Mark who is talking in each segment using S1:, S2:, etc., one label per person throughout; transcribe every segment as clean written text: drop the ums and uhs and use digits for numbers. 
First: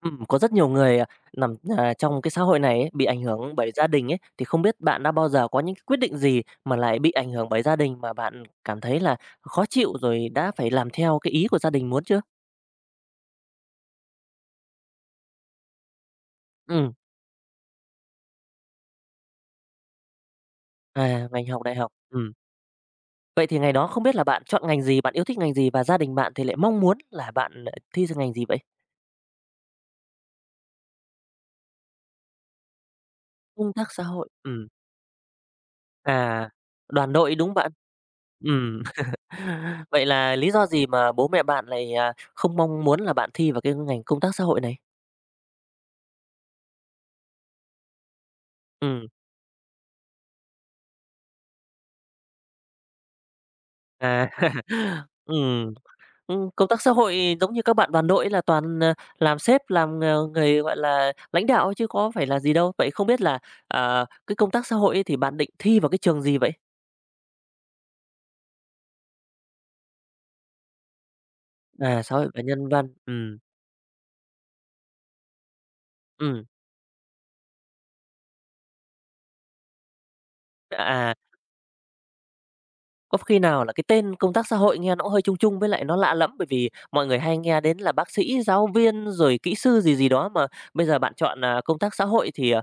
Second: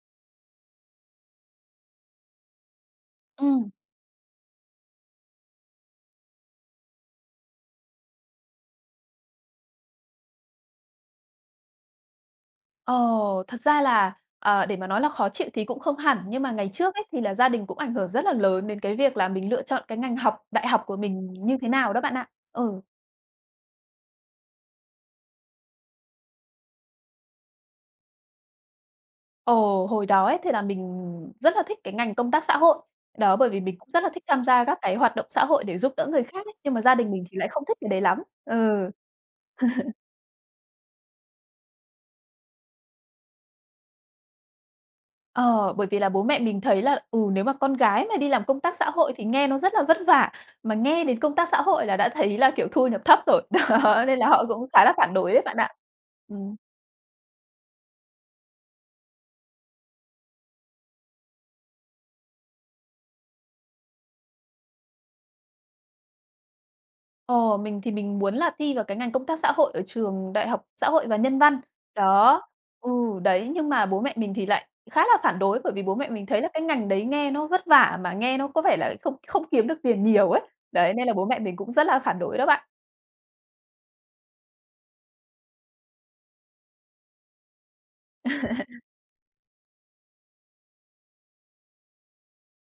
S1: Có rất nhiều người, nằm, trong cái xã hội này ấy, bị ảnh hưởng
S2: Ừ
S1: bởi gia đình ấy, thì không biết bạn đã bao giờ có những cái quyết định gì mà lại bị ảnh hưởng bởi gia đình mà bạn cảm thấy là khó chịu rồi đã phải làm theo cái ý của gia đình muốn chưa?
S2: ờ, Thật ra là, để mà nói là khó chịu thì cũng không hẳn, nhưng mà ngày
S1: Ừ.
S2: trước ấy thì là gia đình cũng ảnh hưởng rất là lớn đến cái việc là mình lựa chọn cái ngành học đại học của mình
S1: Ngành
S2: như
S1: học
S2: thế
S1: đại học.
S2: nào đó bạn ạ.
S1: Ừ.
S2: Ừ,
S1: Vậy thì ngày đó không biết là bạn chọn ngành gì, bạn yêu thích ngành gì và gia đình bạn thì lại mong muốn là bạn, thi sang ngành gì vậy?
S2: ờ, hồi đó ấy thì là mình rất là thích cái ngành công tác xã hội, đó, bởi vì
S1: Công
S2: mình
S1: tác
S2: cũng
S1: xã
S2: rất là thích
S1: hội,
S2: tham gia các cái hoạt động xã hội để giúp đỡ người khác
S1: à,
S2: ấy, nhưng mà gia đình
S1: đoàn
S2: mình
S1: đội,
S2: thì lại
S1: đúng
S2: không
S1: bạn?
S2: thích cái đấy lắm.
S1: Ừ.
S2: Ừ.
S1: Vậy là lý do gì mà bố mẹ bạn lại, không mong muốn là bạn thi vào cái ngành công tác xã hội này?
S2: Ờ, Bởi vì là bố mẹ mình thấy là, nếu mà con gái mà đi làm công tác xã
S1: Ừm,
S2: hội thì nghe nó rất là vất vả, mà nghe đến công tác xã hội là đã thấy là, kiểu, thu nhập thấp rồi, đó, nên là
S1: à,
S2: họ cũng khá là phản đối đấy bạn ạ.
S1: ừm,
S2: Ừm,
S1: công tác xã hội giống như các bạn đoàn đội là toàn, làm sếp, làm, người, gọi là, lãnh đạo ấy chứ có phải là gì đâu. Vậy không biết là, cái công tác xã hội ấy thì bạn định thi vào cái trường gì vậy?
S2: ờ, mình thì mình muốn là thi vào cái ngành công tác xã hội ở trường Đại học Xã hội và Nhân văn.
S1: À, xã hội và
S2: Đó,
S1: nhân văn,
S2: ừ, đấy, nhưng mà bố mẹ mình thì lại khá là phản đối, bởi vì bố mẹ mình thấy
S1: ừm,
S2: là cái ngành đấy nghe nó vất vả mà nghe nó có vẻ là không không kiếm được tiền nhiều ấy. Đấy, nên là
S1: à.
S2: bố mẹ mình cũng rất là phản đối đó bạn.
S1: Có khi nào là cái tên công tác xã hội nghe nó cũng hơi chung chung với lại nó lạ lẫm, bởi vì mọi người hay nghe đến là bác sĩ, giáo viên, rồi kỹ sư gì gì đó, mà bây giờ bạn chọn là công tác xã hội thì, ờ,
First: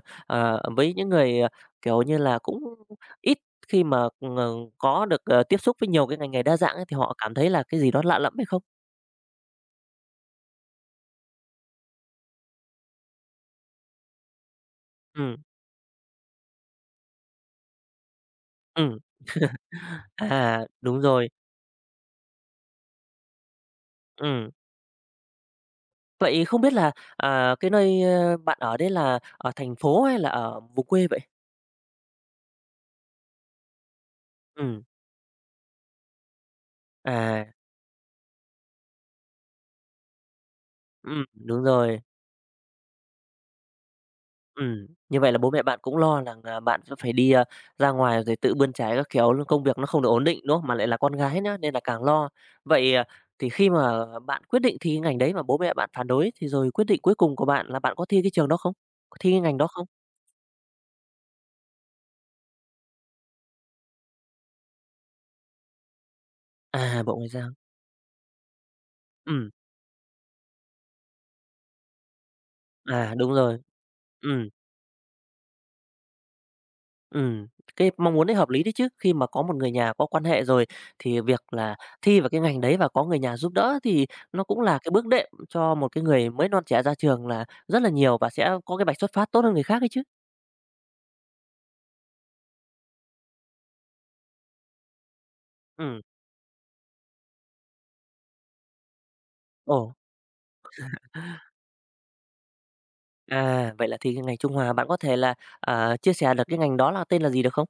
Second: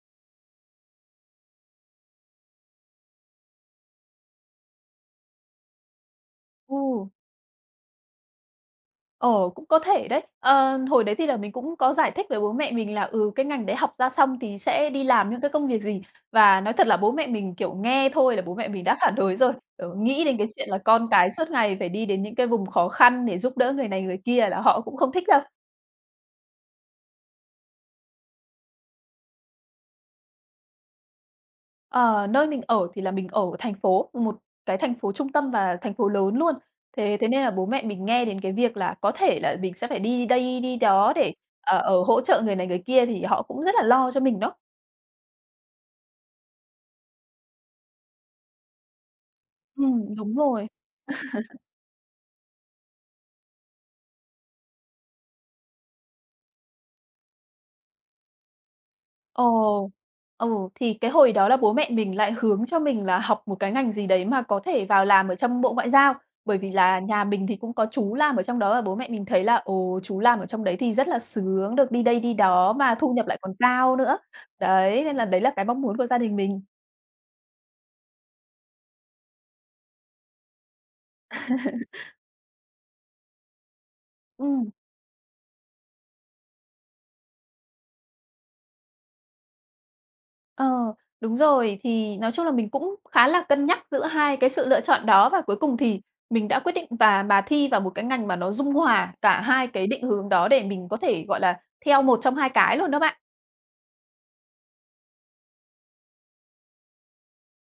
S1: ờ, với những người, kiểu như là, cũng ít khi mà, ờ, có được, tiếp xúc với nhiều cái ngành nghề đa dạng ấy, thì
S2: Ừ.
S1: họ cảm thấy là cái gì đó lạ lẫm hay không?
S2: Ờ, Cũng có thể đấy. Ờ, Hồi đấy thì là mình cũng có giải thích với bố mẹ mình là, cái ngành đấy học ra xong thì sẽ đi làm
S1: Ừ,
S2: những cái công việc gì. Và nói thật là bố mẹ mình, kiểu, nghe thôi là bố mẹ mình đã
S1: ừ,
S2: phản đối rồi, kiểu, nghĩ đến cái
S1: à,
S2: chuyện là
S1: đúng
S2: con
S1: rồi.
S2: cái suốt ngày phải đi đến những cái vùng khó khăn để giúp đỡ người này người kia
S1: Ừ.
S2: là họ cũng không thích đâu.
S1: Vậy không biết là, cái nơi, bạn ở đấy là ở thành phố hay là ở vùng quê vậy?
S2: Ờ, Nơi mình ở thì là mình ở thành phố, một cái
S1: Ừ,
S2: thành phố trung tâm và thành phố lớn luôn. Thế thế nên
S1: à,
S2: là bố mẹ mình nghe đến cái việc là có thể là mình sẽ phải đi đây đi đó để,
S1: đúng rồi.
S2: hỗ trợ người này người kia thì họ cũng rất là lo cho mình đó.
S1: Như vậy là bố mẹ bạn cũng lo rằng là bạn sẽ phải đi, ra ngoài rồi tự bươn trái các kiểu luôn, công việc nó không được ổn
S2: Đúng
S1: định, đúng không?
S2: rồi.
S1: Mà lại là con gái nữa nên là càng lo. Vậy, thì khi mà bạn quyết định thi cái ngành đấy mà bố mẹ bạn phản đối thì rồi quyết định cuối cùng của bạn là bạn có thi cái trường đó không? Có thi cái ngành đó không?
S2: ồ ừ, thì cái hồi đó là bố mẹ mình lại hướng cho mình là học một cái ngành gì đấy mà có thể vào làm ở trong Bộ Ngoại giao, bởi vì là
S1: À, Bộ
S2: nhà
S1: Ngoại
S2: mình
S1: giao.
S2: thì cũng có chú làm ở trong đó và bố mẹ mình thấy
S1: Ừm,
S2: là, chú làm ở trong đấy thì rất là sướng, được đi đây đi đó mà thu
S1: à,
S2: nhập
S1: đúng
S2: lại còn
S1: rồi,
S2: cao nữa.
S1: ừm.
S2: Đấy, nên là đấy là cái mong muốn của gia đình mình.
S1: Ừm, cái mong muốn đấy hợp lý đấy chứ. Khi mà có một người nhà có quan hệ rồi thì việc là thi vào cái ngành đấy và có người nhà giúp đỡ thì nó cũng
S2: Ừm.
S1: là cái bước đệm cho một cái người mới non trẻ ra trường là rất là nhiều và sẽ có cái bạch xuất phát tốt hơn người khác ấy chứ.
S2: Ờ, Đúng rồi. Thì nói chung là mình cũng khá là cân nhắc giữa hai cái sự lựa chọn đó và cuối cùng
S1: Ừm,
S2: thì mình đã quyết định và bà thi vào một cái ngành mà nó dung hòa cả hai cái
S1: ồ,
S2: định hướng đó để mình có thể, gọi là, theo một trong hai cái luôn đó bạn.
S1: à, vậy là thi cái ngành Trung Hòa, bạn có thể là, chia sẻ được cái ngành đó là tên là gì được không?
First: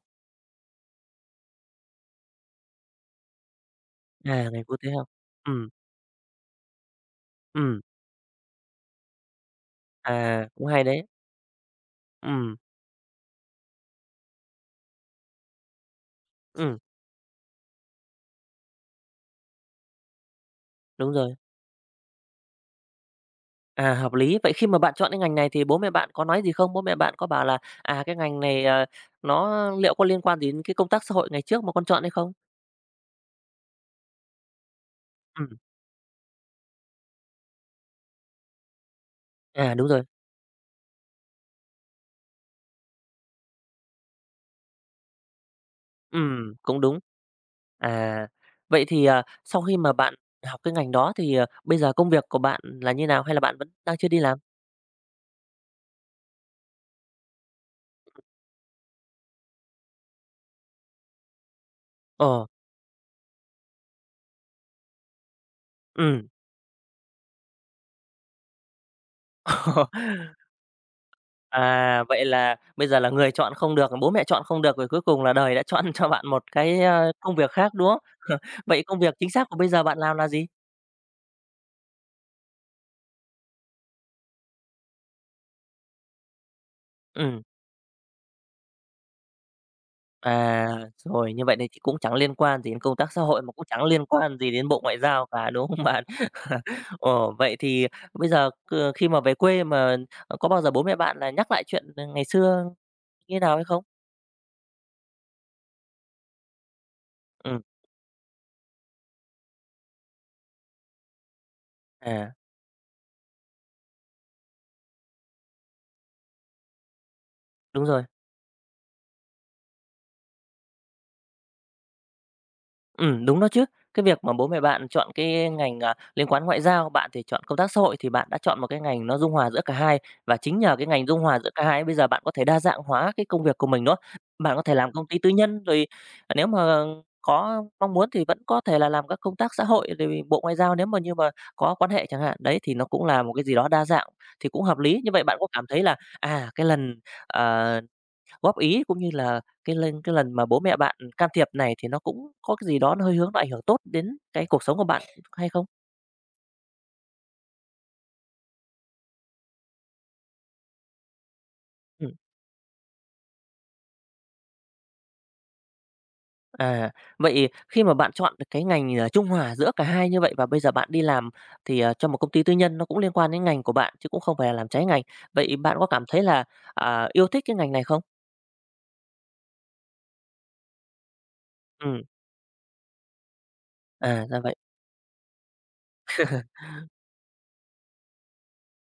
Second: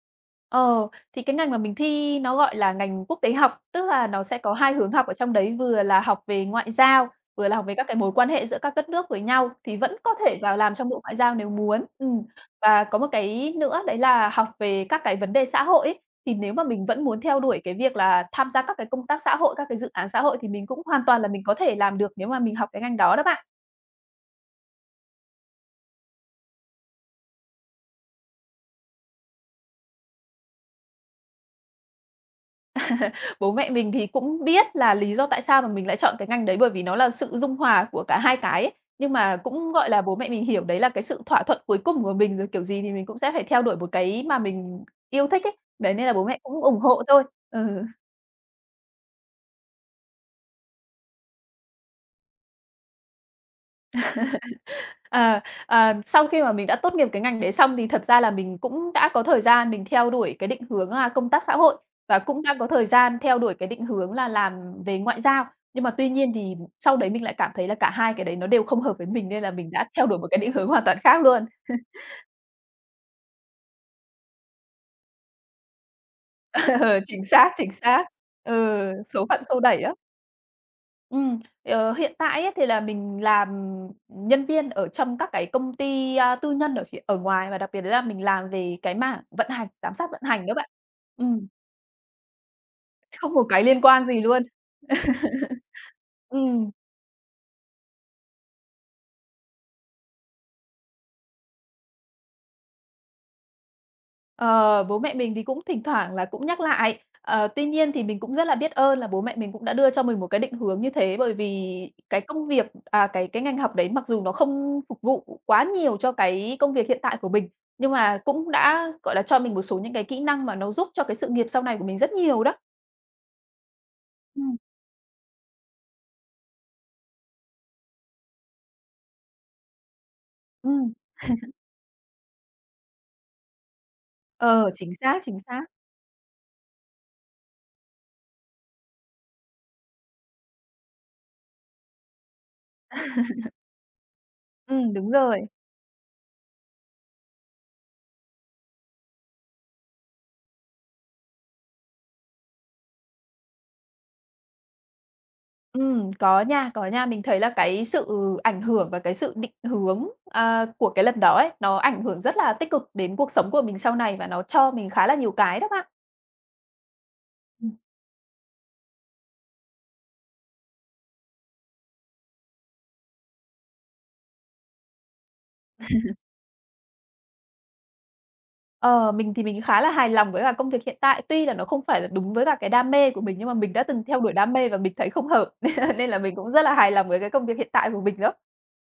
S2: Ờ, thì cái ngành mà mình thi nó gọi là ngành quốc tế học, tức là nó sẽ
S1: À,
S2: có
S1: ngành
S2: hai
S1: quốc tế
S2: hướng học
S1: học.
S2: ở trong đấy,
S1: Ừm,
S2: vừa là học về ngoại giao, vừa là học về
S1: ừm,
S2: các cái mối quan hệ giữa các đất nước với nhau, thì vẫn có thể
S1: à,
S2: vào
S1: cũng
S2: làm
S1: hay
S2: trong bộ
S1: đấy.
S2: ngoại giao nếu muốn.
S1: Ừm,
S2: Và có một cái nữa đấy là học về các cái vấn đề xã hội ấy, thì nếu mà
S1: ừm,
S2: mình vẫn muốn theo đuổi cái việc là tham gia các cái công tác xã hội, các cái dự án xã hội thì mình cũng hoàn
S1: đúng
S2: toàn là
S1: rồi.
S2: mình có thể làm được nếu mà mình học cái ngành đó đó bạn.
S1: À, hợp lý. Vậy khi mà bạn chọn cái ngành này thì bố mẹ bạn có nói gì không? Bố mẹ bạn có bảo là, cái ngành này, nó liệu có liên quan gì đến cái công tác xã hội ngày trước mà con chọn hay không?
S2: Bố mẹ mình thì cũng biết là lý do tại
S1: Ừm,
S2: sao mà mình lại chọn cái ngành đấy bởi vì nó là sự dung hòa của cả hai cái ấy. Nhưng mà cũng,
S1: à, đúng
S2: gọi
S1: rồi.
S2: là, bố mẹ mình hiểu đấy là cái sự thỏa thuận cuối cùng của mình, rồi kiểu gì thì mình cũng sẽ phải theo đuổi một cái mà mình yêu thích ấy. Đấy, nên là bố mẹ cũng
S1: Cũng
S2: ủng
S1: đúng.
S2: hộ thôi. Ừ.
S1: À, vậy thì, sau khi mà bạn học cái ngành đó thì, bây giờ công việc của bạn là như nào? Hay là bạn vẫn đang chưa đi làm?
S2: Ờ, Sau khi mà mình đã tốt nghiệp cái ngành đấy xong thì thật ra là mình cũng đã có thời gian mình theo đuổi cái định hướng là công tác xã hội và cũng
S1: Ồ,
S2: đã có thời gian theo đuổi cái định hướng là làm về ngoại giao. Nhưng mà tuy
S1: ừm.
S2: nhiên thì sau đấy mình lại cảm thấy là cả hai cái đấy nó đều không hợp với mình nên là mình đã theo đuổi một cái định hướng hoàn toàn khác luôn.
S1: À, vậy là bây giờ là người chọn không được, bố mẹ chọn không được, rồi cuối cùng là đời đã chọn cho bạn một cái,
S2: Ờ, Chính
S1: công việc
S2: xác, chính
S1: khác, đúng không?
S2: xác. Ừ,
S1: Vậy công việc
S2: số
S1: chính
S2: phận
S1: xác của
S2: xô
S1: bây giờ
S2: đẩy á.
S1: bạn làm là gì?
S2: Ờ, Hiện tại ấy thì là mình làm nhân viên ở trong các cái công ty, tư nhân ở phía ở
S1: Ừm.
S2: ngoài và đặc biệt đấy là mình làm về cái mảng vận hành, giám sát vận hành đó
S1: À,
S2: bạn.
S1: rồi, như
S2: Ừm,
S1: vậy thì cũng chẳng liên quan gì đến công tác xã
S2: Không
S1: hội
S2: một
S1: mà cũng
S2: cái liên
S1: chẳng liên
S2: quan gì
S1: quan
S2: luôn.
S1: gì đến Bộ Ngoại giao cả, đúng không bạn?
S2: Ừm.
S1: Ồ, vậy thì bây giờ khi mà về quê mà có bao giờ bố mẹ bạn là nhắc lại chuyện, ngày xưa như thế nào hay không?
S2: Ờ, Bố mẹ mình thì cũng thỉnh thoảng là cũng nhắc lại. Ờ,
S1: Ừ,
S2: Tuy nhiên thì mình cũng rất là biết ơn là bố mẹ mình cũng đã đưa cho mình một cái định hướng như thế, bởi vì cái
S1: à,
S2: công việc, cái ngành học đấy mặc dù nó không phục vụ quá nhiều cho cái công việc hiện tại của mình,
S1: đúng
S2: nhưng
S1: rồi.
S2: mà cũng đã, gọi là, cho mình một số những cái kỹ năng mà nó giúp cho cái sự nghiệp sau này của mình rất nhiều đó.
S1: Ừ đúng đó chứ. Cái việc mà bố
S2: Ừm,
S1: mẹ bạn chọn cái ngành, liên quan ngoại giao, bạn thì chọn công tác xã hội, thì bạn đã chọn một cái ngành nó dung hòa giữa cả hai. Và chính nhờ cái
S2: ừm,
S1: ngành dung hòa giữa cả hai ấy, bây giờ bạn có thể đa dạng hóa cái công việc của mình, đúng? Bạn có
S2: ờ,
S1: thể làm
S2: Chính
S1: công ty
S2: xác,
S1: tư
S2: chính xác.
S1: nhân, rồi nếu mà có mong muốn thì vẫn có thể là làm các công tác xã hội, rồi vì Bộ Ngoại giao nếu mà như mà có quan hệ chẳng hạn. Đấy, thì nó cũng là một cái gì đó đa dạng thì cũng hợp lý. Như
S2: Đúng
S1: vậy bạn có
S2: rồi.
S1: cảm thấy là, cái lần, ờ góp ý cũng như là cái lần mà bố mẹ bạn can thiệp này thì nó cũng có cái gì đó nó hơi hướng nó ảnh hưởng tốt đến cái cuộc sống của bạn hay không?
S2: Có nha, có nha. Mình thấy là cái sự ảnh hưởng và cái sự định hướng, của cái lần đó ấy, nó ảnh
S1: Ừm,
S2: hưởng rất là tích cực đến cuộc sống của mình sau này và nó cho mình khá là nhiều cái đó bạn.
S1: à, vậy
S2: Ừm.
S1: khi mà bạn chọn được cái ngành, trung hòa giữa cả hai như vậy và bây giờ bạn đi làm thì, cho một công ty tư nhân nó cũng liên quan đến ngành của bạn chứ cũng không phải là làm trái ngành, vậy bạn có cảm thấy là, yêu thích cái ngành này không?
S2: Ờ, mình thì mình khá là hài lòng với cả công việc hiện tại, tuy là nó không phải
S1: Ừm,
S2: là đúng với cả cái đam mê của mình, nhưng mà mình đã từng theo
S1: à,
S2: đuổi
S1: ra
S2: đam
S1: vậy.
S2: mê và mình thấy không hợp, nên là mình cũng rất là hài lòng với cái công việc hiện tại của mình đó.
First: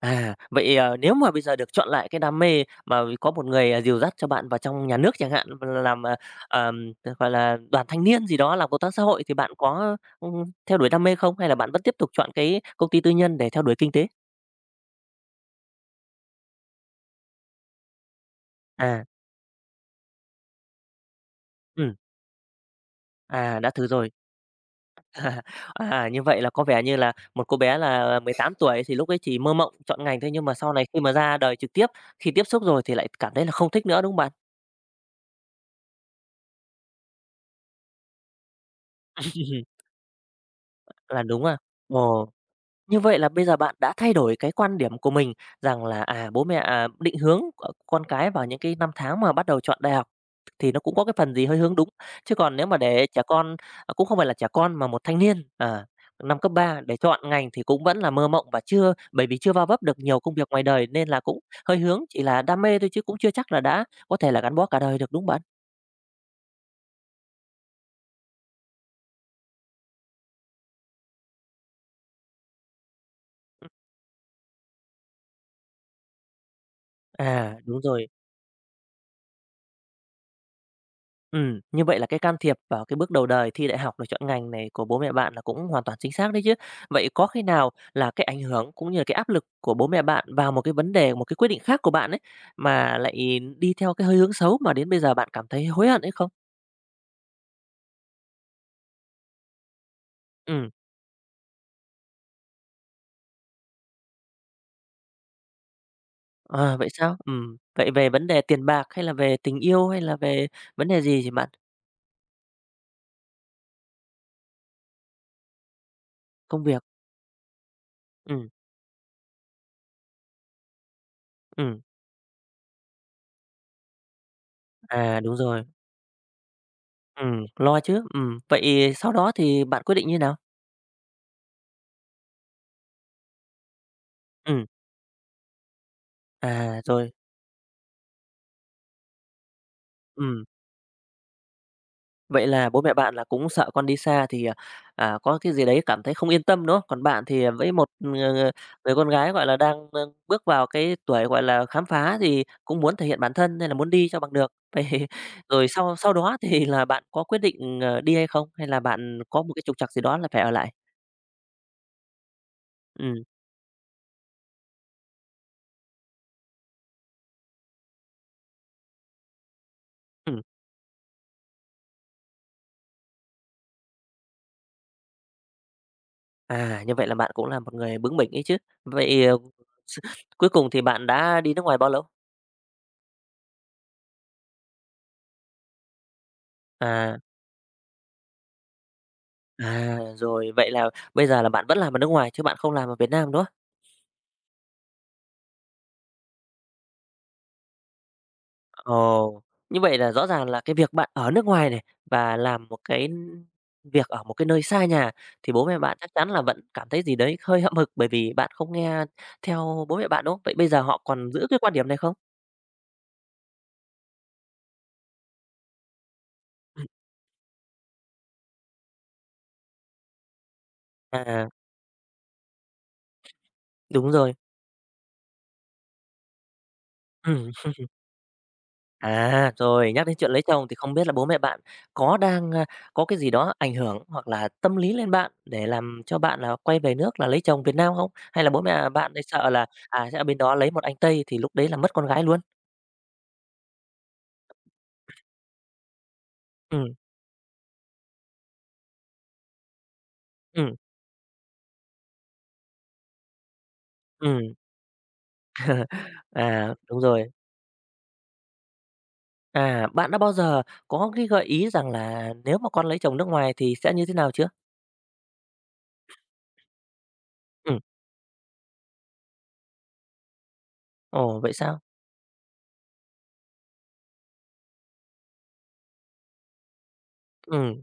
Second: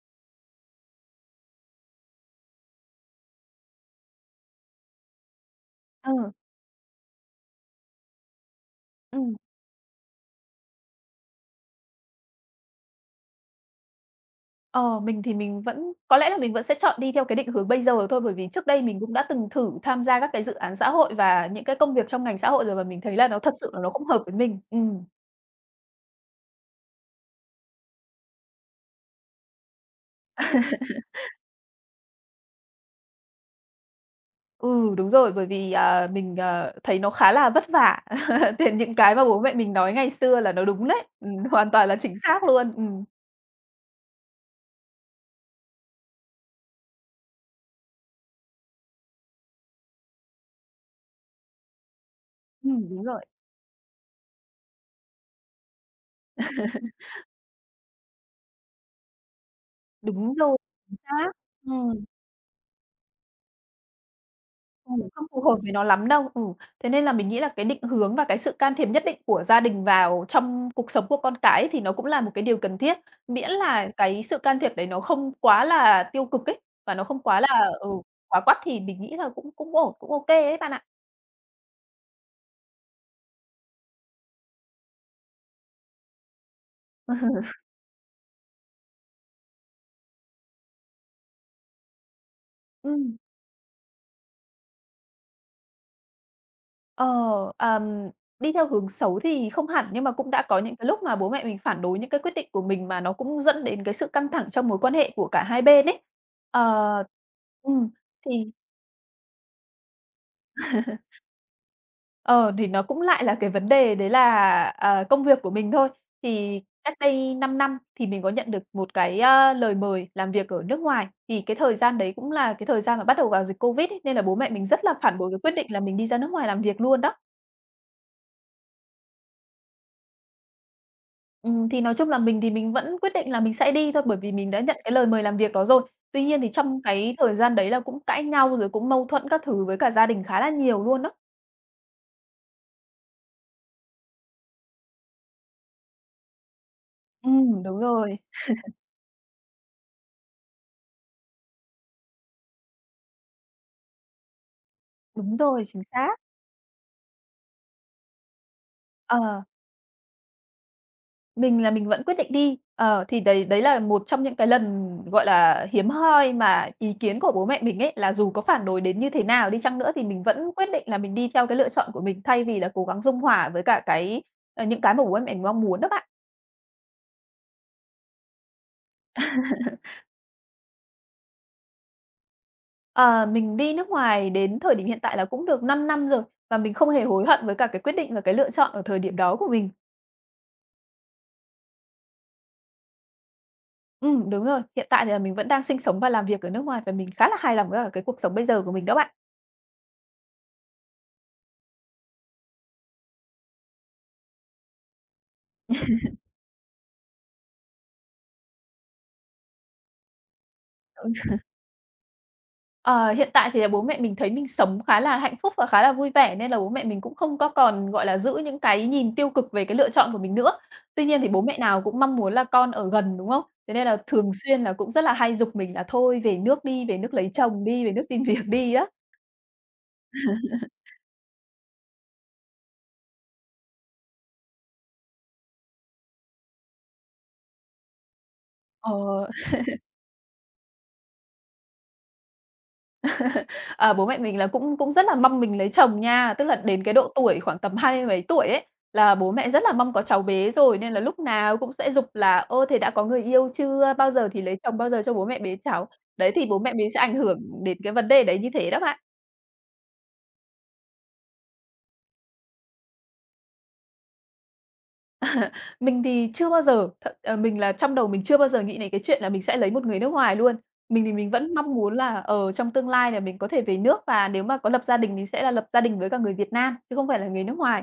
S1: À, vậy, nếu mà bây giờ được chọn lại cái đam mê mà có một người, dìu dắt cho bạn vào trong nhà nước chẳng hạn, làm,
S2: Ừ,
S1: ờm, gọi là, đoàn thanh niên gì đó, làm công tác xã hội thì
S2: ừm.
S1: bạn có, theo đuổi đam mê không? Hay là bạn vẫn tiếp tục chọn cái công ty tư nhân để theo đuổi kinh tế?
S2: Ờ, mình thì mình vẫn có lẽ là mình vẫn sẽ chọn đi theo cái định hướng bây giờ thôi, bởi vì trước đây mình
S1: À,
S2: cũng đã từng thử tham gia các cái dự án xã hội và những cái công
S1: ừm,
S2: việc trong ngành xã hội rồi và mình thấy là nó thật
S1: à, đã
S2: sự là
S1: thử
S2: nó không
S1: rồi.
S2: hợp với mình.
S1: À, như vậy là có vẻ như là một cô bé là 18 tuổi thì lúc ấy chỉ mơ mộng chọn ngành thôi, nhưng mà sau này khi mà ra đời trực tiếp, khi tiếp xúc rồi thì lại cảm thấy là không thích nữa, đúng không bạn?
S2: Ừ, đúng rồi, bởi vì, mình, thấy nó khá là vất vả, thì những cái mà bố mẹ mình nói ngày xưa là nó đúng đấy,
S1: Là đúng à?
S2: hoàn toàn là
S1: Ờ.
S2: chính xác luôn,
S1: Như
S2: ừm.
S1: vậy là bây giờ bạn đã thay đổi cái quan điểm của mình rằng là, bố mẹ, định hướng của con cái vào những cái năm tháng mà bắt đầu chọn đại học thì nó cũng có cái phần gì hơi hướng đúng. Chứ còn nếu mà
S2: Đúng
S1: để
S2: rồi.
S1: trẻ con cũng không phải là trẻ con mà một thanh niên, năm cấp 3 để chọn ngành thì cũng vẫn là mơ mộng và chưa bởi vì chưa va vấp được nhiều công
S2: Đúng
S1: việc
S2: rồi,
S1: ngoài đời
S2: chính
S1: nên là
S2: xác.
S1: cũng hơi hướng
S2: Ừm.
S1: chỉ là đam mê thôi chứ cũng chưa chắc là đã có thể là gắn bó cả đời được, đúng không
S2: Không
S1: bạn?
S2: phù hợp với nó lắm đâu. Ừ, thế nên là mình nghĩ là cái định hướng và cái sự can thiệp nhất định của gia đình vào trong cuộc sống của con cái thì nó cũng là một cái điều cần thiết, miễn là cái sự can thiệp đấy nó không quá là tiêu cực ấy, và nó không quá
S1: À,
S2: là,
S1: đúng
S2: ừ,
S1: rồi.
S2: quá quắt thì mình nghĩ là cũng cũng ổn, cũng ok kê ấy bạn ạ.
S1: Như vậy là cái can thiệp vào cái bước đầu đời thi đại học rồi chọn ngành này của bố mẹ bạn là cũng hoàn toàn chính xác đấy chứ. Vậy có khi nào là cái ảnh hưởng cũng như là cái áp lực của bố mẹ bạn vào một cái vấn đề, một cái quyết định khác của bạn ấy, mà
S2: Ừm,
S1: lại đi theo cái hơi hướng xấu mà đến bây giờ bạn cảm thấy hối hận hay không?
S2: ờ, ờm, Đi theo hướng xấu thì không hẳn, nhưng mà cũng đã có
S1: Ừm,
S2: những cái lúc mà bố mẹ mình phản đối những cái quyết định của mình mà nó cũng dẫn đến cái sự căng thẳng trong mối quan hệ của cả hai bên ấy.
S1: vậy
S2: Ờ,
S1: sao?
S2: ừm,
S1: Vậy về vấn đề
S2: thì
S1: tiền bạc hay là về tình yêu hay là về vấn đề gì thì bạn?
S2: Ờ, thì Nó cũng lại là cái vấn đề đấy là, công việc của mình thôi. Thì
S1: Công việc?
S2: cách đây 5 năm thì mình có
S1: Ừm,
S2: nhận được một cái, lời mời làm việc ở nước ngoài. Thì cái thời
S1: ừm,
S2: gian đấy cũng là cái thời gian mà bắt đầu vào dịch Covid ấy, nên là bố mẹ mình rất là phản
S1: à,
S2: đối
S1: đúng
S2: cái quyết
S1: rồi,
S2: định là mình đi ra nước ngoài làm việc luôn đó.
S1: lo chứ. Vậy sau đó thì bạn quyết định như nào?
S2: Thì nói chung là mình thì mình vẫn quyết định là mình sẽ đi thôi, bởi vì mình đã
S1: Ừm,
S2: nhận cái lời mời làm việc đó rồi. Tuy nhiên thì
S1: à,
S2: trong
S1: rồi,
S2: cái thời gian đấy là cũng cãi nhau rồi cũng mâu thuẫn các thứ với cả gia đình khá
S1: ừm.
S2: là nhiều luôn đó.
S1: Vậy là bố mẹ bạn là cũng sợ con đi xa thì, có cái gì đấy cảm thấy không yên tâm, đúng không? Còn bạn thì
S2: Ừm,
S1: với
S2: đúng
S1: một,
S2: rồi,
S1: người con gái, gọi là, đang, bước vào cái tuổi, gọi là, khám phá thì cũng muốn thể hiện bản thân nên là muốn đi cho bằng được. Vậy
S2: đúng rồi,
S1: rồi
S2: chính
S1: sau sau
S2: xác.
S1: đó thì là bạn có quyết định, đi hay không? Hay là bạn có
S2: Ờ.
S1: một cái trục trặc gì đó là phải ở lại?
S2: Mình vẫn quyết định đi. Ờ, thì
S1: Ừm,
S2: đấy đấy là một trong những cái lần, gọi là, hiếm hoi mà ý kiến của bố mẹ mình ấy, là dù có phản đối đến như thế nào đi chăng nữa thì mình
S1: ừm.
S2: vẫn quyết định là mình đi theo cái lựa chọn của mình, thay vì là cố gắng dung hòa với cả cái những cái mà bố mẹ mình mong muốn đó bạn.
S1: À, như vậy là bạn cũng là một người bướng bỉnh ấy chứ. Vậy, ờ, s cuối cùng thì bạn đã đi nước ngoài bao lâu?
S2: Ờ, mình đi nước ngoài đến thời điểm hiện tại là cũng được 5 năm rồi, và mình không hề
S1: À.
S2: hối hận với cả cái quyết định và cái lựa chọn ở thời điểm đó của mình.
S1: À, rồi, vậy là bây giờ là bạn vẫn làm ở nước ngoài chứ bạn không làm ở Việt Nam, đúng không?
S2: Đúng rồi, hiện tại thì là mình vẫn đang sinh sống và làm việc ở nước ngoài và mình khá là hài lòng với cả cái cuộc sống bây giờ của mình đó bạn.
S1: Ồ, như vậy là rõ ràng là cái việc bạn ở nước ngoài này và làm một việc ở một cái nơi xa nhà thì bố mẹ bạn chắc chắn là vẫn cảm thấy gì đấy hơi hậm hực bởi vì bạn không nghe theo bố mẹ bạn, đúng không? Vậy bây giờ họ còn giữ cái quan điểm này không?
S2: Ờ, hiện tại thì là bố mẹ mình thấy mình sống khá là hạnh phúc và khá là vui vẻ nên là bố
S1: Ừ.
S2: mẹ mình cũng không có còn, gọi là, giữ những cái nhìn tiêu cực về cái lựa chọn của mình nữa. Tuy nhiên thì bố
S1: À,
S2: mẹ nào cũng mong muốn là con ở gần, đúng không? Thế nên là
S1: đúng
S2: thường
S1: rồi.
S2: xuyên là cũng rất là hay giục mình là "Thôi về nước đi, về nước lấy
S1: Ừm.
S2: chồng đi, về nước xin việc đi" á.
S1: À, rồi, nhắc đến chuyện lấy chồng thì không biết là bố mẹ bạn có đang, a, có cái gì đó ảnh hưởng hoặc là tâm lý lên bạn để làm cho bạn là quay về nước là lấy chồng Việt Nam không? Hay là bố mẹ bạn thì
S2: Ờ.
S1: sợ là, à, sẽ ở bên đó lấy một anh Tây thì lúc đấy là mất con gái luôn?
S2: Ờ, bố mẹ mình là cũng cũng rất là mong mình lấy chồng nha, tức là đến
S1: Ừ,
S2: cái độ tuổi khoảng tầm 20 mấy tuổi ấy, là bố mẹ rất là mong có cháu bé
S1: ừ,
S2: rồi, nên là lúc nào cũng sẽ giục là "Ơ, thế đã có người yêu chưa? Bao giờ
S1: ừ.
S2: thì lấy chồng, bao giờ cho bố mẹ bế cháu?" Đấy, thì bố mẹ
S1: À,
S2: mình
S1: đúng
S2: sẽ ảnh
S1: rồi.
S2: hưởng đến cái vấn đề đấy như thế đó bạn.
S1: À, bạn đã bao giờ có cái gợi ý rằng là nếu mà con lấy chồng nước ngoài thì sẽ như thế nào chưa?
S2: Mình thì chưa bao giờ, mình
S1: Ừ.
S2: là trong đầu mình chưa bao giờ nghĩ đến cái chuyện là mình sẽ lấy một người nước ngoài luôn. Mình thì mình
S1: Ồ, vậy
S2: vẫn mong
S1: sao?
S2: muốn là, trong tương lai là mình có thể về nước và nếu mà có lập gia đình thì sẽ là lập gia đình với cả người Việt Nam, chứ không phải là người nước
S1: Ừ.
S2: ngoài.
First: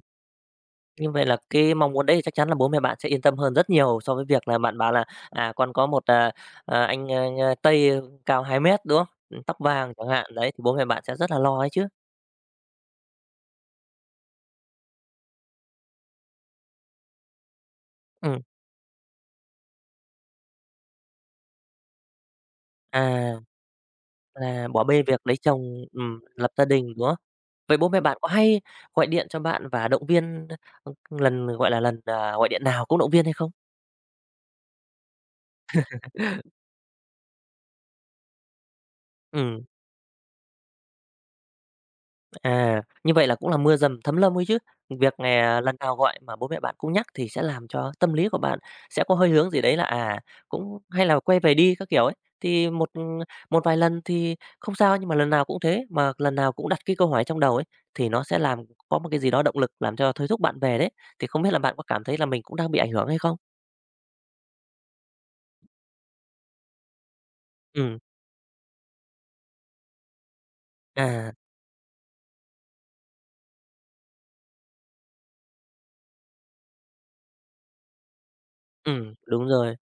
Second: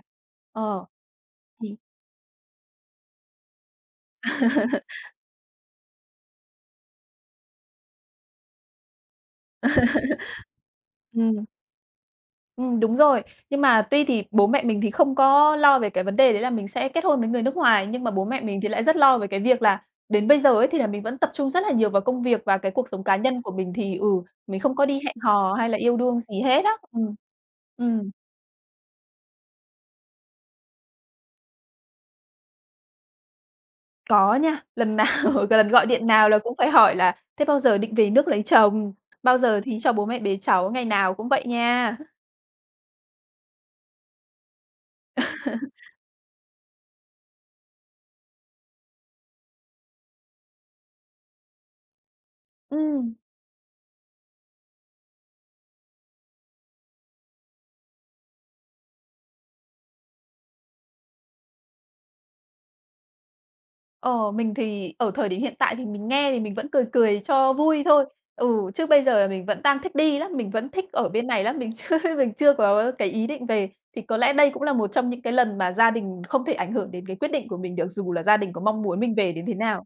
S2: Ờ,
S1: Như vậy là cái mong muốn đấy thì chắc chắn là bố mẹ bạn sẽ yên tâm hơn rất nhiều so với việc là bạn bảo
S2: thì
S1: là, à, con có một, à, à, anh, a, a, Tây cao 2 mét đúng không? Tóc vàng chẳng hạn, đấy, thì bố mẹ bạn sẽ rất là
S2: Ừm,
S1: lo ấy chứ.
S2: đúng rồi. Nhưng mà tuy thì bố mẹ mình thì không có lo về cái vấn đề đấy là mình sẽ kết hôn với người nước ngoài, nhưng mà bố
S1: Ừ.
S2: mẹ mình thì lại rất lo về cái việc là đến bây giờ ấy, thì là mình vẫn tập trung rất là nhiều vào công việc và cái cuộc sống cá
S1: À,
S2: nhân của mình thì, mình
S1: là
S2: không
S1: bỏ
S2: có đi
S1: bê
S2: hẹn
S1: việc lấy
S2: hò hay là
S1: chồng,
S2: yêu đương gì
S1: lập gia
S2: hết á.
S1: đình, đúng không?
S2: Ừm.
S1: Vậy bố mẹ
S2: Ừm,
S1: bạn có hay gọi điện cho bạn và động viên, lần, gọi là, lần, à, gọi điện nào cũng động viên hay không?
S2: có nha, lần nào cái lần gọi điện nào là cũng phải hỏi là "Thế bao giờ định về nước lấy chồng?" "Bao giờ
S1: Ừ.
S2: thì cho bố mẹ bế cháu?" Ngày nào cũng vậy nha.
S1: À, như vậy là cũng là mưa dầm thấm lâm ấy chứ. Việc nè, lần nào gọi mà bố mẹ bạn cũng nhắc thì sẽ làm cho tâm lý của bạn sẽ có hơi hướng gì đấy là, à, cũng hay là quay về đi các kiểu ấy.
S2: Ừm.
S1: Một vài lần thì không sao, nhưng mà lần nào cũng thế, mà lần nào cũng đặt cái câu hỏi trong đầu ấy, thì nó sẽ làm có một cái gì đó động lực làm cho thôi thúc bạn về đấy. Thì không biết là bạn có cảm thấy là mình cũng đang bị ảnh hưởng hay không?
S2: Ờ, mình thì ở thời điểm hiện tại thì mình nghe thì mình vẫn cười cười cho vui
S1: Ừm,
S2: thôi. Ừ, chứ bây giờ là mình vẫn đang thích đi lắm, mình vẫn thích ở bên
S1: à,
S2: này lắm, mình chưa mình chưa có cái ý định về. Thì có lẽ đây cũng là một trong những cái lần mà gia đình không thể ảnh hưởng đến cái quyết định của mình được, dù là gia đình có mong muốn mình về đến
S1: đúng
S2: thế
S1: rồi.
S2: nào.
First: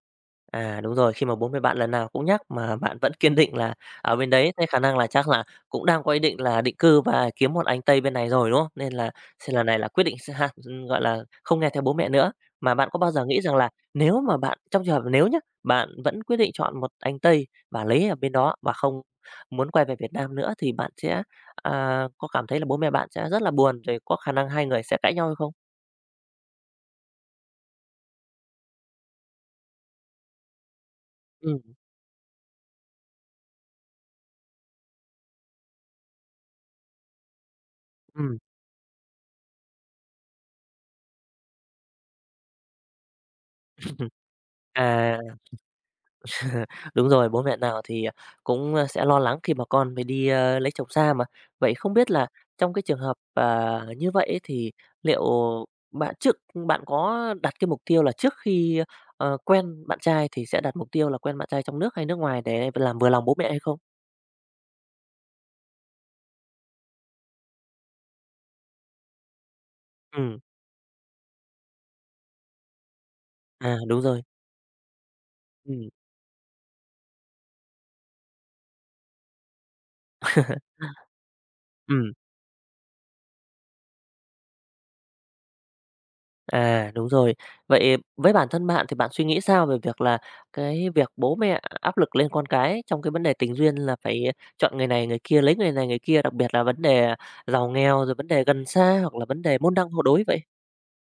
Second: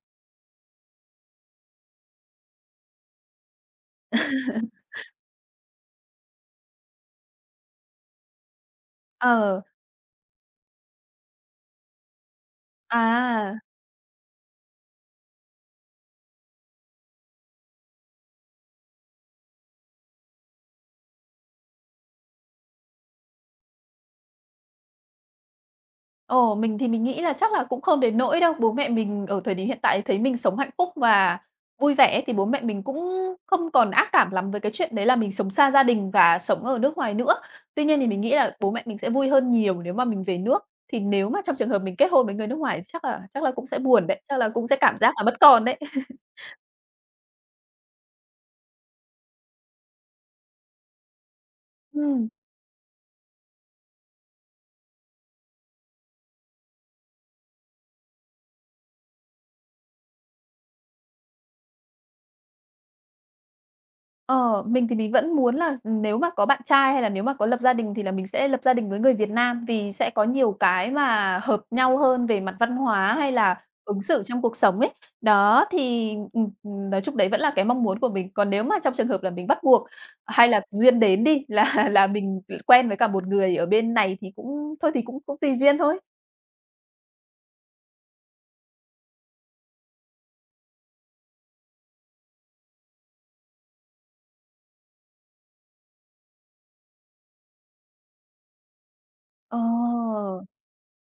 S1: À, đúng rồi, khi mà bố mẹ bạn lần nào cũng nhắc mà bạn vẫn kiên định là ở bên đấy, thế khả năng là chắc là cũng đang có ý định là định cư và kiếm một anh Tây bên này rồi, đúng không? Nên là sẽ
S2: Ờ,
S1: lần này là quyết định sẽ ha gọi là, không nghe theo bố mẹ nữa. Mà bạn có bao giờ nghĩ rằng
S2: à.
S1: là nếu mà bạn trong trường hợp nếu nhá, bạn vẫn quyết định chọn một anh Tây và lấy ở bên đó và không muốn quay về Việt Nam nữa thì bạn sẽ, à, có cảm thấy là bố mẹ bạn sẽ rất là buồn, rồi có khả năng hai người sẽ cãi nhau hay không?
S2: Ồ, mình thì mình nghĩ là chắc là cũng không đến nỗi đâu. Bố mẹ mình ở thời điểm hiện tại thấy mình sống hạnh phúc và
S1: Ừm,
S2: vui vẻ thì bố mẹ mình cũng không còn ác cảm lắm với cái chuyện đấy là mình sống xa gia đình và sống ở nước ngoài nữa. Tuy nhiên thì mình nghĩ
S1: ừm,
S2: là bố mẹ mình sẽ vui hơn nhiều nếu mà mình về nước. Thì nếu mà trong trường hợp mình kết hôn với người nước ngoài thì chắc là cũng sẽ buồn đấy, chắc là cũng sẽ cảm giác
S1: à.
S2: là mất con đấy.
S1: Đúng rồi, bố mẹ nào thì, à, cũng, a, sẽ lo lắng khi mà con phải đi, ơ, lấy chồng xa mà. Vậy không biết là
S2: Ừm.
S1: trong cái trường hợp, à, như vậy ấy thì liệu bạn trước bạn có đặt cái mục tiêu là trước khi, ờ, quen bạn trai thì sẽ đặt mục tiêu là quen bạn trai trong nước hay nước ngoài để làm vừa lòng bố mẹ hay không?
S2: Ờ, mình thì mình vẫn muốn là nếu mà có bạn trai hay là nếu mà có lập gia đình thì là mình sẽ lập gia đình với người Việt Nam, vì sẽ có
S1: Ừ,
S2: nhiều cái mà hợp nhau hơn về mặt văn hóa hay là
S1: à, đúng
S2: ứng
S1: rồi,
S2: xử trong cuộc sống ấy. Đó,
S1: ừm.
S2: thì, nói chung đấy vẫn là cái mong muốn của mình. Còn nếu mà trong trường hợp là mình bắt buộc hay là duyên đến đi, là là mình quen với cả một người ở bên này thì cũng thôi thì cũng cũng tùy duyên thôi.
S1: À, đúng rồi. Vậy với bản thân bạn thì bạn suy nghĩ sao về việc là cái việc bố mẹ áp lực lên con cái trong cái vấn đề tình duyên là phải chọn người này người kia, lấy người này người kia, đặc biệt là vấn đề giàu nghèo, rồi vấn đề gần xa hoặc là vấn đề
S2: Ờ.
S1: môn đăng hộ đối vậy?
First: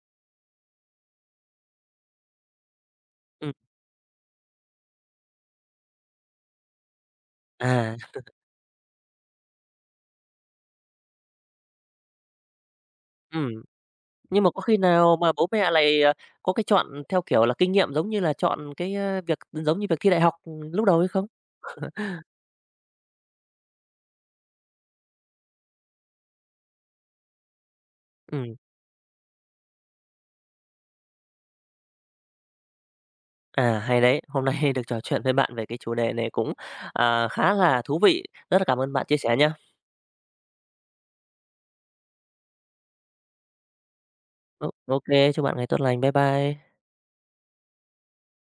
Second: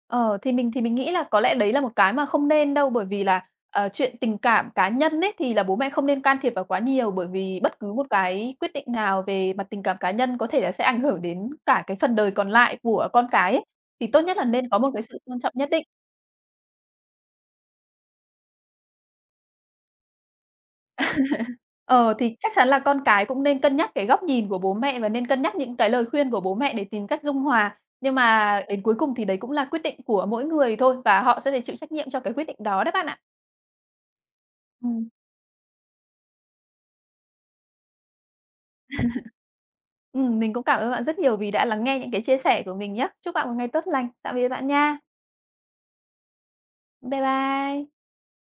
S2: Ờ, thì mình thì mình nghĩ là có lẽ đấy là một cái mà không nên đâu, bởi vì là,
S1: Ừm,
S2: chuyện tình cảm cá nhân ấy thì là bố mẹ không nên can thiệp vào quá nhiều, bởi vì bất cứ
S1: à,
S2: một cái quyết định nào về mặt tình cảm cá nhân có thể là sẽ ảnh hưởng đến cả cái phần đời còn lại của con
S1: ừm.
S2: cái ấy, thì tốt nhất là
S1: Nhưng mà có
S2: nên
S1: khi
S2: có một cái
S1: nào
S2: sự
S1: mà
S2: tôn
S1: bố
S2: trọng nhất
S1: mẹ
S2: định.
S1: lại, ờ, có cái chọn theo kiểu là kinh nghiệm giống như là chọn cái, ơ, việc giống như việc thi đại học, ừ, lúc đầu hay không?
S2: Ờ, thì chắc chắn là con cái cũng nên cân nhắc cái góc nhìn của bố mẹ và nên cân nhắc những cái lời khuyên của bố mẹ để tìm cách dung hòa, nhưng
S1: Ừm,
S2: mà đến cuối cùng thì đấy cũng là quyết định của mỗi người thôi và họ sẽ phải chịu trách nhiệm cho cái quyết định đó đấy bạn ạ.
S1: à, hay đấy. Hôm nay được trò
S2: Ừm.
S1: chuyện với bạn về cái chủ đề này cũng, à, khá là thú vị. Rất là cảm ơn bạn chia sẻ nha.
S2: Mình cũng cảm ơn bạn rất nhiều vì đã lắng nghe những cái chia sẻ của mình nhé. Chúc bạn một ngày tốt lành. Tạm biệt bạn
S1: Ô
S2: nha.
S1: ô chúc bạn ngày tốt lành. Bye bye.
S2: Bye bye.